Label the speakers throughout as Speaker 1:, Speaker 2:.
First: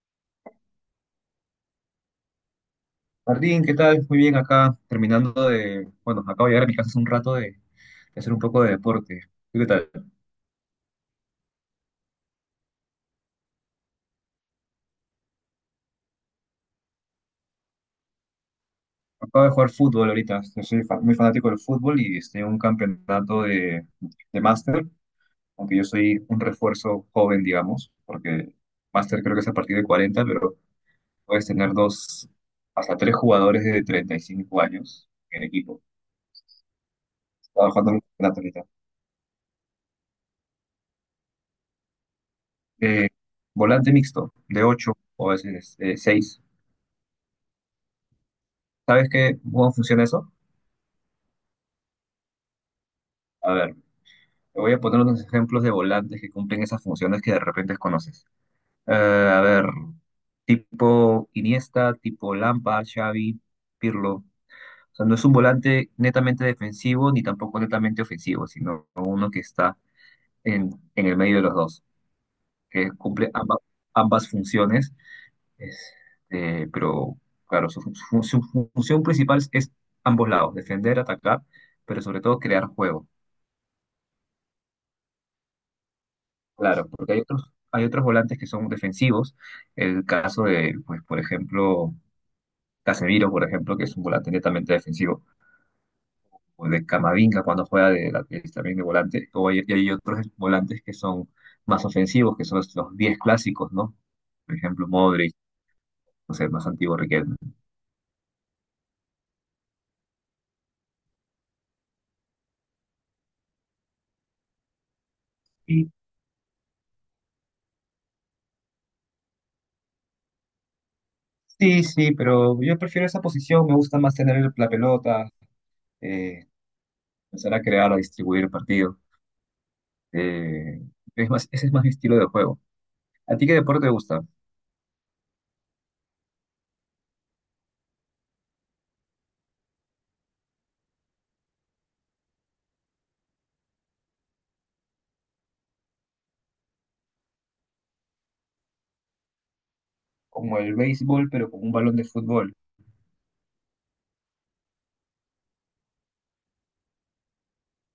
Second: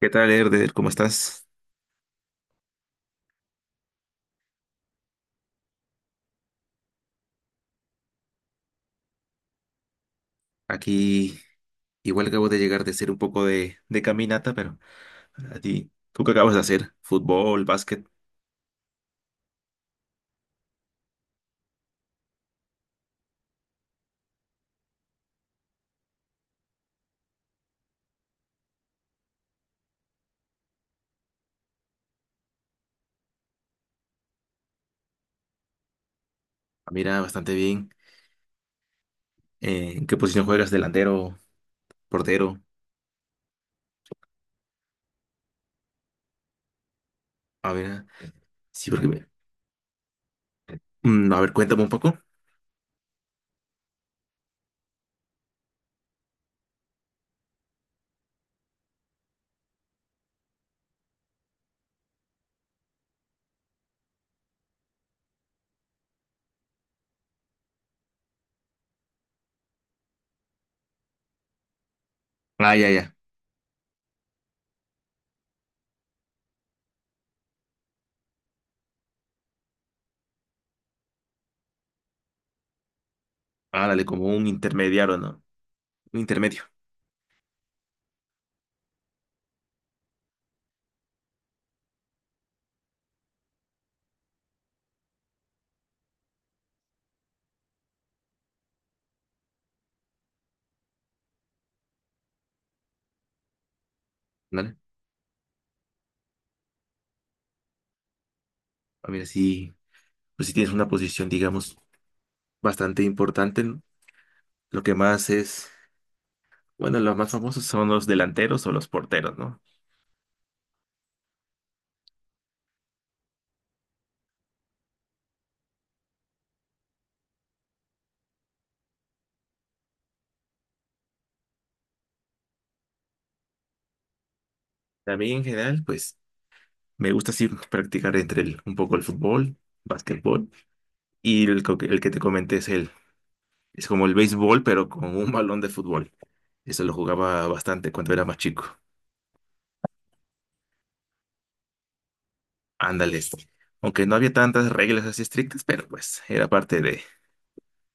Speaker 1: ¿Qué tal, Erder? ¿Cómo estás?
Speaker 2: Martín, ¿qué tal? Muy bien, acá terminando de, bueno, acabo de llegar a mi casa hace un rato de hacer un poco de deporte. ¿Tú qué tal?
Speaker 1: Aquí igual acabo de llegar de hacer un poco de caminata, pero a ti, ¿tú qué acabas de hacer? ¿Fútbol, básquet?
Speaker 2: Acabo de jugar fútbol ahorita, yo soy muy fanático del fútbol y estoy en un campeonato de máster, aunque yo soy un refuerzo joven, digamos, porque máster creo que es a partir de 40, pero puedes tener dos, hasta tres jugadores de 35 años en el equipo.
Speaker 1: Ah, mira, bastante
Speaker 2: Estaba
Speaker 1: bien.
Speaker 2: jugando en un campeonato ahorita.
Speaker 1: ¿En qué posición juegas? ¿Delantero? ¿Portero?
Speaker 2: Eh, Volante mixto, de 8 o a veces 6.
Speaker 1: A ver, ah, sí, porque
Speaker 2: ¿Sabes
Speaker 1: me-
Speaker 2: qué, cómo funciona eso?
Speaker 1: Mm, a ver, cuéntame un poco.
Speaker 2: A ver, te voy a poner unos ejemplos de volantes que cumplen esas funciones que de repente conoces. Eh, a ver, tipo Iniesta, tipo Lampa, Xavi, Pirlo. O sea, no es un volante netamente defensivo ni tampoco netamente ofensivo, sino uno que está en, en el medio de los dos,
Speaker 1: Ah, ya,
Speaker 2: que
Speaker 1: ya.
Speaker 2: cumple ambas funciones. Este, pero, claro, su función principal es ambos lados, defender, atacar, pero sobre todo crear juego.
Speaker 1: Ah, dale, como un intermediario, ¿no? Un intermedio,
Speaker 2: Claro, porque hay otros volantes que son defensivos. El caso de, pues, por ejemplo, Casemiro, por ejemplo, que es un volante netamente defensivo, o de Camavinga cuando juega de lateral también de volante, y hay otros volantes que son más ofensivos, que son los 10 clásicos, ¿no? Por
Speaker 1: ¿vale?
Speaker 2: ejemplo, Modric, no sé, más antiguo Riquelme.
Speaker 1: A ver, sí, pues si tienes una posición, digamos, bastante importante, ¿no? Lo que más es,
Speaker 2: Y
Speaker 1: bueno, los más famosos son los delanteros o los porteros, ¿no?
Speaker 2: sí, sí, pero yo prefiero esa posición, me gusta más tener la pelota, eh, empezar a crear, a distribuir el partido. eh, es más, ese es más mi estilo de juego. ¿A ti qué deporte te gusta?
Speaker 1: También en general, pues me gusta así practicar entre el- un poco el fútbol, básquetbol y el, co- el que te comenté es el, es como el béisbol, pero con un balón de fútbol. Eso lo jugaba bastante cuando era más chico.
Speaker 2: Como el béisbol, pero con un balón de fútbol.
Speaker 1: Ándale, esto. Aunque no había tantas reglas así estrictas, pero pues era parte de,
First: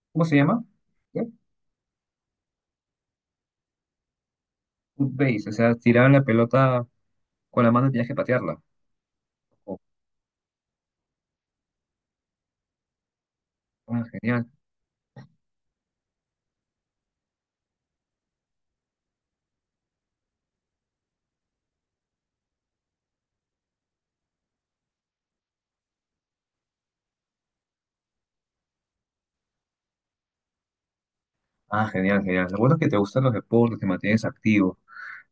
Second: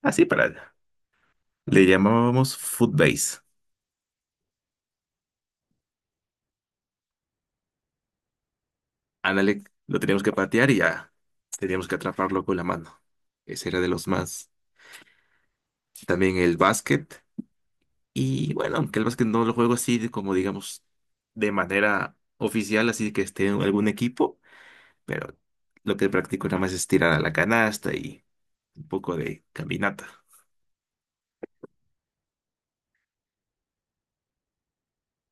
Speaker 1: así
Speaker 2: ¿Cómo se llama?
Speaker 1: para,
Speaker 2: ¿Qué?
Speaker 1: le llamábamos footbase.
Speaker 2: Foot base, o sea, tiraban la pelota con la mano y tenías que patearla.
Speaker 1: Ándale,
Speaker 2: Oh,
Speaker 1: lo teníamos que patear y ya teníamos que atraparlo con la mano. Ese era de
Speaker 2: ah,
Speaker 1: los
Speaker 2: genial.
Speaker 1: más. También el básquet. Y bueno, aunque el básquet no lo juego así de como digamos de manera oficial, así que esté en algún equipo, pero lo que practico nada más es tirar a la canasta y un poco de caminata.
Speaker 2: Ah, genial, genial. Lo bueno es que te gustan los deportes, te mantienes activo.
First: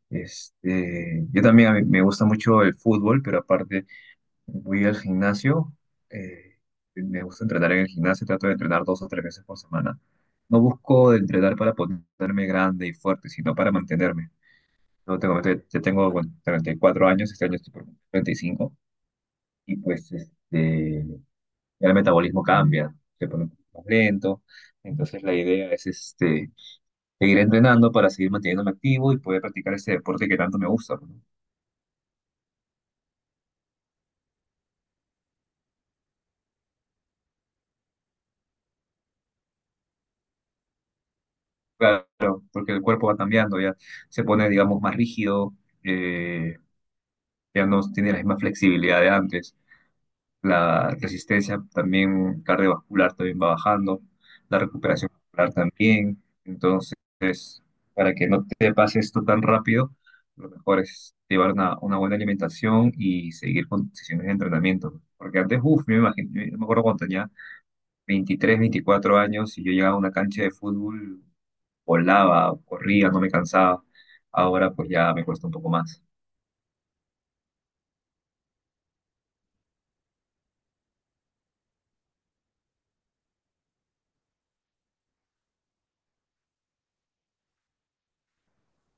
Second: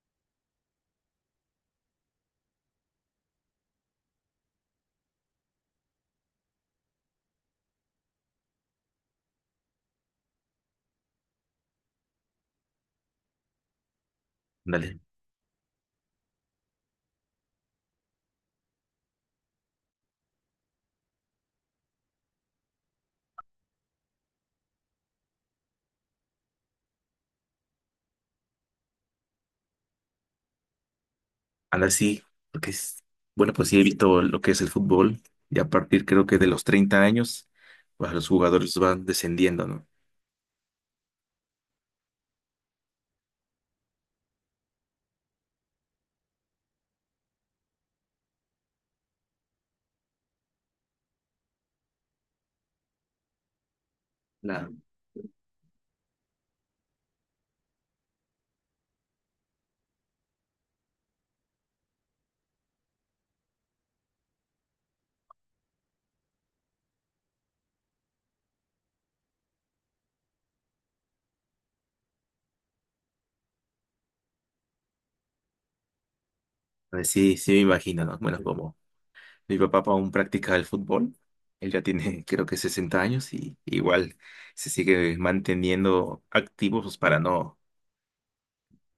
Speaker 2: Este, yo también a mí me gusta mucho el fútbol, pero aparte voy al gimnasio. eh, Me gusta entrenar en el gimnasio, trato de entrenar dos o tres veces por semana. No busco entrenar para ponerme grande y fuerte, sino para mantenerme.
Speaker 1: Dale,
Speaker 2: No tengo, ya tengo, bueno, 34 años, este año estoy por 35 y pues este, ya el metabolismo cambia, se pone un poco más lento. Entonces la idea es este, seguir entrenando para seguir manteniéndome activo y poder practicar ese deporte que tanto me gusta, ¿no?
Speaker 1: ahora sí, porque es, bueno, pues sí he visto lo que es el fútbol y a partir creo que de los 30 años, pues los jugadores van descendiendo, ¿no?
Speaker 2: Claro, porque el cuerpo va cambiando, ya se pone, digamos, más rígido, eh, ya no tiene la misma flexibilidad de antes. La resistencia también cardiovascular también va bajando, la
Speaker 1: La,
Speaker 2: recuperación muscular también. Entonces, para que no te pase esto tan rápido, lo mejor es llevar una buena alimentación y seguir con sesiones de entrenamiento. Porque antes, uff, me imagino, yo me acuerdo cuando tenía 23 24 años y yo llegaba a una cancha de fútbol, volaba, corría, no me cansaba. Ahora pues ya me cuesta un poco más.
Speaker 1: pues sí, sí me imagino, ¿no? Bueno, como mi papá aún practica el fútbol. Él ya tiene, creo que 60 años y igual se sigue manteniendo activo pues, para no,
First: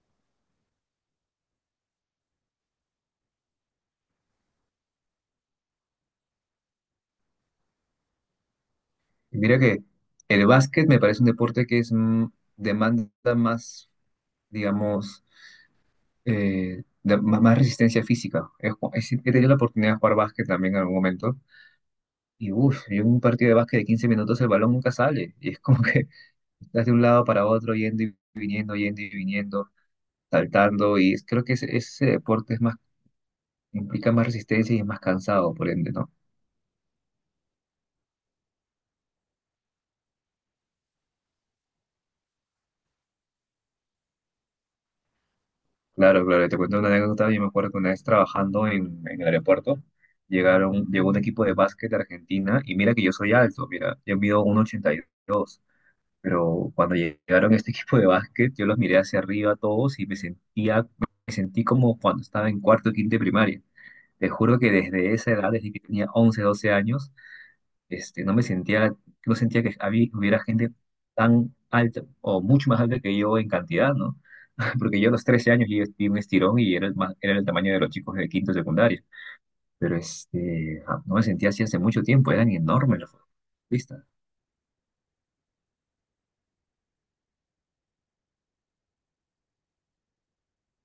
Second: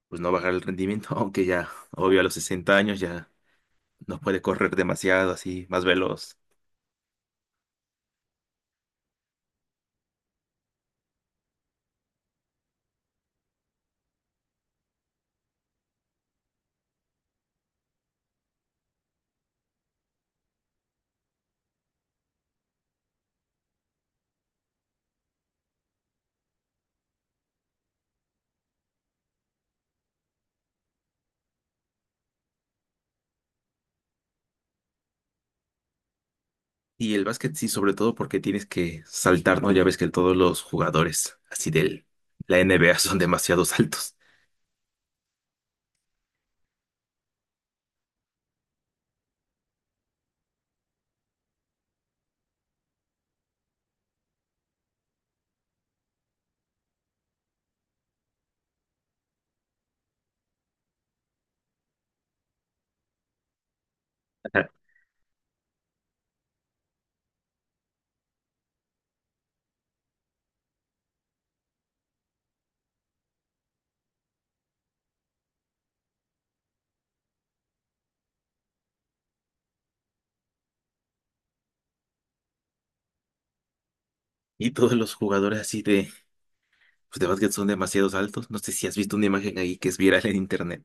Speaker 1: pues, no bajar el rendimiento, aunque ya, obvio, a los 60 años ya no puede correr demasiado, así, más veloz.
Speaker 2: Y mira que el básquet me parece un deporte que es demanda más digamos, más resistencia física. He, ju- he si- He tenido la oportunidad de jugar básquet también en algún momento. Y uff, yo en un partido de básquet de 15 minutos el balón nunca sale. Y es como que estás de un lado para otro, yendo y viniendo, saltando. Creo que ese deporte es más, implica más resistencia y es más cansado, por ende, ¿no?
Speaker 1: Y el básquet sí, sobre todo porque tienes que saltar, ¿no? Ya ves que todos los jugadores así de la NBA son demasiado altos.
Speaker 2: Claro, claro, te cuento una anécdota. Yo me acuerdo que una vez trabajando en el aeropuerto, llegó un equipo de básquet de Argentina. Y mira que yo soy alto, mira, yo mido 1,82. Pero cuando llegaron a este equipo de básquet, yo los miré hacia arriba a todos y me sentí como cuando estaba en cuarto o quinto de primaria. Te juro
Speaker 1: Ajá.
Speaker 2: que desde esa edad, desde que tenía 11 12 años, este, no sentía que había, hubiera gente tan alta o mucho más alta que yo en cantidad, ¿no? Porque yo a los 13 años yo di un estirón y era era el tamaño de los chicos de quinto de secundaria. Pero este, ah, no me sentía así hace mucho tiempo, eran enormes los futbolistas.
Speaker 1: Y todos los jugadores así de, pues, de básquet son demasiados altos. No sé si has visto una imagen ahí que es viral en internet.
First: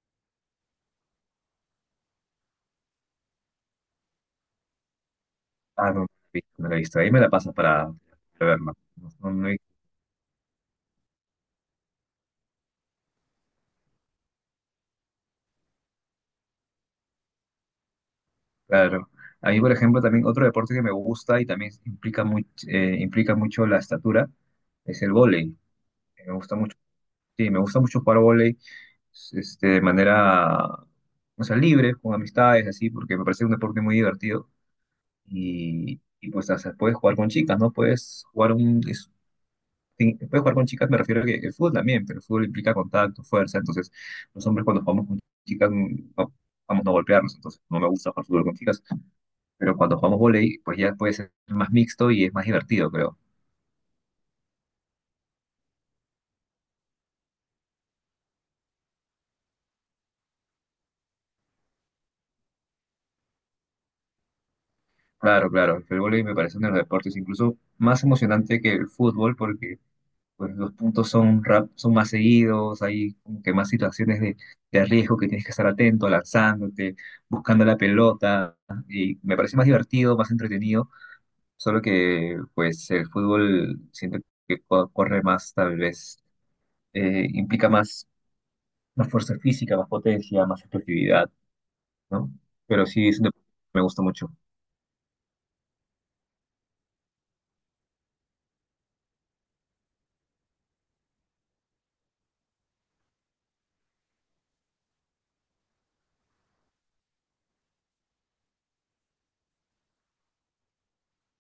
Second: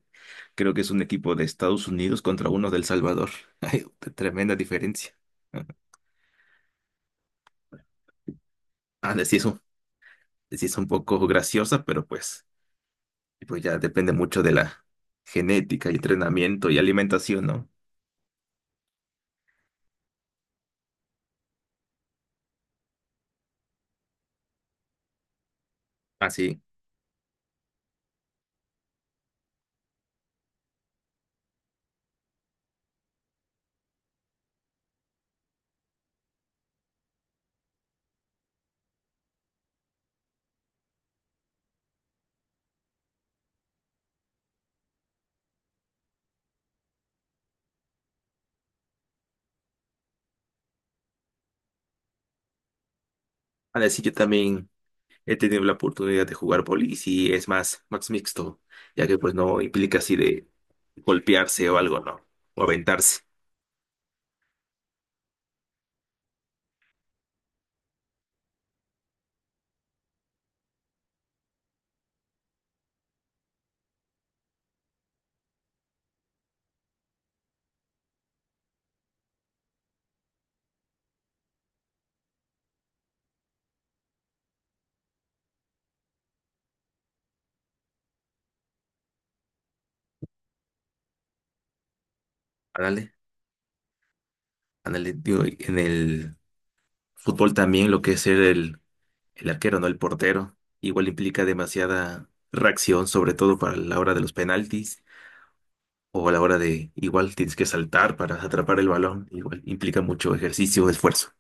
Speaker 1: Creo que es un equipo de Estados Unidos contra uno del Salvador. Hay tremenda diferencia.
Speaker 2: Ah, no, no la he visto. No la he visto. Ahí me la pasas para verla. No,
Speaker 1: Ah,
Speaker 2: no-
Speaker 1: sí es
Speaker 2: no hay-
Speaker 1: un, les es un poco graciosa, pero pues, pues ya depende mucho de la genética y entrenamiento y alimentación, ¿no?
Speaker 2: Claro. A mí, por ejemplo, también otro deporte que me gusta y también implica, implica mucho la estatura es el vóley. Me gusta
Speaker 1: Así.
Speaker 2: mucho, sí, me gusta mucho jugar vóley este, de manera, o sea, libre, con amistades, así, porque me parece un deporte muy divertido. Y pues, o sea, puedes jugar con chicas, ¿no? Puedes jugar un, es sí, puedes jugar con chicas, me refiero a que el fútbol también, pero el fútbol implica contacto, fuerza, entonces los hombres cuando jugamos con chicas no, vamos a no golpearnos, entonces no me gusta jugar fútbol con chicas, pero cuando jugamos vóley, pues ya puede ser más mixto y es más divertido, creo.
Speaker 1: A decir, yo también he tenido la oportunidad de jugar bolis y es más, más mixto, ya que pues no implica así de golpearse o algo, ¿no? O aventarse.
Speaker 2: Claro, claro, el vóley me parece uno de los deportes incluso más emocionante que el fútbol porque pues, los puntos son, rap, son más seguidos, hay como que más situaciones de riesgo que tienes que estar atento, lanzándote, buscando la pelota, y me parece más divertido, más entretenido. Solo que, pues, el fútbol siento que corre más, tal vez, implica más, más fuerza física, más potencia, más explosividad, ¿no? Pero sí,
Speaker 1: Ándale,
Speaker 2: es un deporte que me gusta mucho.
Speaker 1: ándale, digo, en el fútbol también lo que es ser el arquero, no el portero. Igual implica demasiada reacción, sobre todo para la hora de los penaltis o a la hora de igual tienes que saltar para atrapar el balón. Igual implica mucho ejercicio, esfuerzo.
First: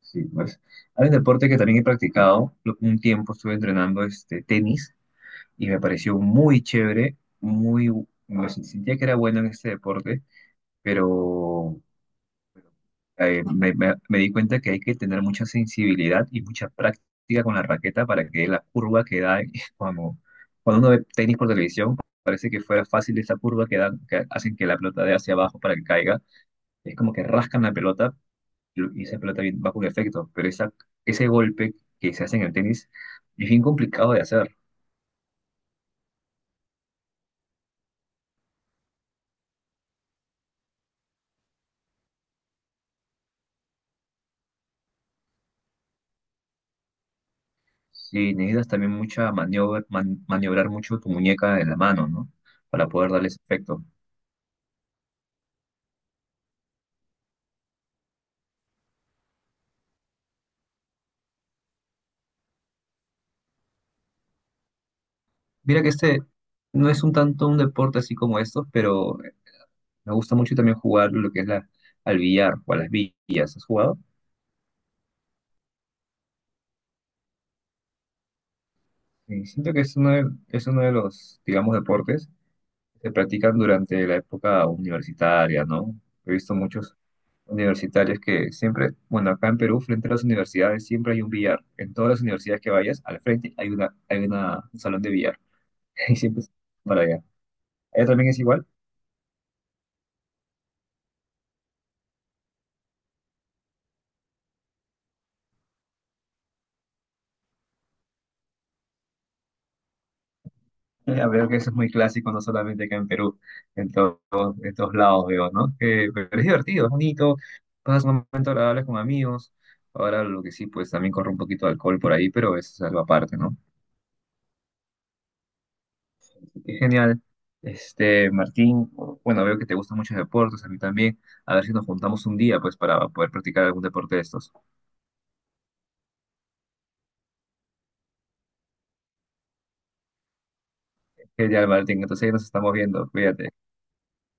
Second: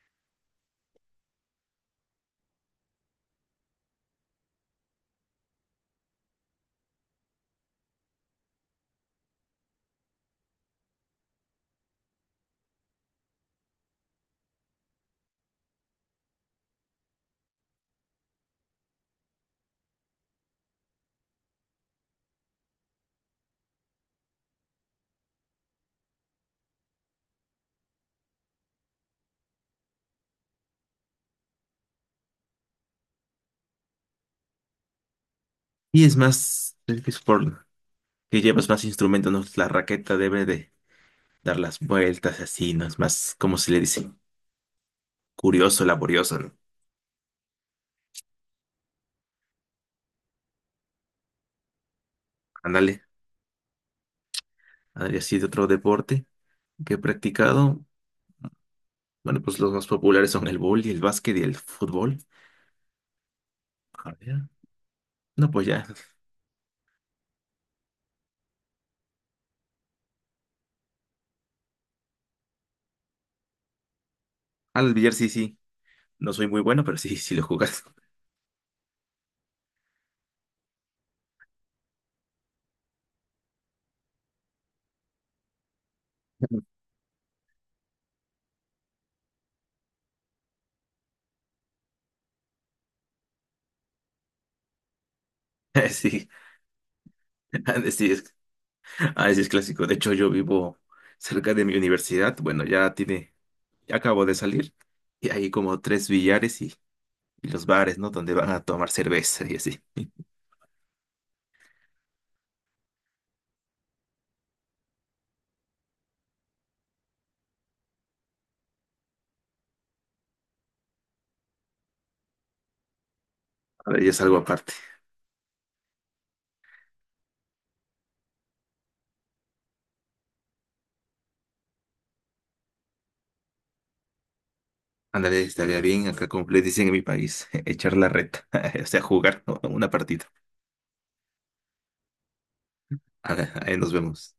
Speaker 2: Sí, pues. Hay un deporte que también he practicado. Un tiempo estuve entrenando este, tenis y me pareció muy chévere, muy, me sentía que era bueno en este deporte, pero me di cuenta que hay que tener mucha sensibilidad y mucha práctica con la raqueta para que la curva que da, cuando, cuando uno ve tenis por televisión, parece que fuera fácil esa curva que dan, que hacen que la pelota dé hacia abajo para que caiga. Es como que rascan la pelota y esa pelota va con efecto, pero esa, ese golpe que se hace en el tenis es bien complicado de hacer.
Speaker 1: Y es más, el que es por que llevas más instrumentos, ¿no? La raqueta debe de dar las vueltas así, ¿no? Es más, como se le dice? Curioso, laborioso, ¿no?
Speaker 2: Sí, necesitas también mucha maniobra, maniobrar mucho tu muñeca en la mano, ¿no? Para
Speaker 1: Ándale,
Speaker 2: poder darle ese efecto.
Speaker 1: ándale, así de otro deporte que he practicado. Bueno, pues los más populares son el y el básquet y el fútbol. A ver, no, pues
Speaker 2: Mira
Speaker 1: ya.
Speaker 2: que este no es un tanto un deporte así como estos, pero me gusta mucho también jugar lo que es la, al billar o a las villas. ¿Has jugado?
Speaker 1: Al billar sí, sí. No soy muy bueno, pero sí, sí lo jugas.
Speaker 2: Y siento que es uno de los, digamos, deportes que se practican durante la época universitaria, ¿no? He visto muchos universitarios que siempre, bueno, acá en Perú, frente a las universidades, siempre hay un billar. En todas las universidades que vayas, al frente hay una, un salón de billar. Y
Speaker 1: Sí,
Speaker 2: siempre es para allá.
Speaker 1: han de-
Speaker 2: ¿Allá
Speaker 1: sí
Speaker 2: también
Speaker 1: es,
Speaker 2: es igual?
Speaker 1: ah, sí es clásico. De hecho, yo vivo cerca de mi universidad. Bueno, ya tiene, ya acabo de salir. Y hay como 3 billares y los bares, ¿no? Donde van a tomar cerveza y así.
Speaker 2: Ya veo que eso es muy clásico, no solamente acá en Perú, en todos estos lados veo, ¿no? Que, pero es divertido, es bonito, pasas un momento agradable con amigos. Ahora lo que sí, pues también corre un poquito de alcohol por ahí, pero eso es algo aparte, ¿no?
Speaker 1: A ver, ya es algo aparte.
Speaker 2: Qué genial. Este, Martín, bueno, veo que te gustan muchos deportes, a mí también. A ver si nos juntamos un día, pues, para poder practicar algún deporte de estos.
Speaker 1: Ándale, estaría bien, acá como le dicen en mi país, echar la reta, o sea, jugar, ¿no?, una partida.
Speaker 2: Genial, Martín, entonces ahí nos estamos viendo, cuídate.
Speaker 1: Ahora, ahí nos vemos.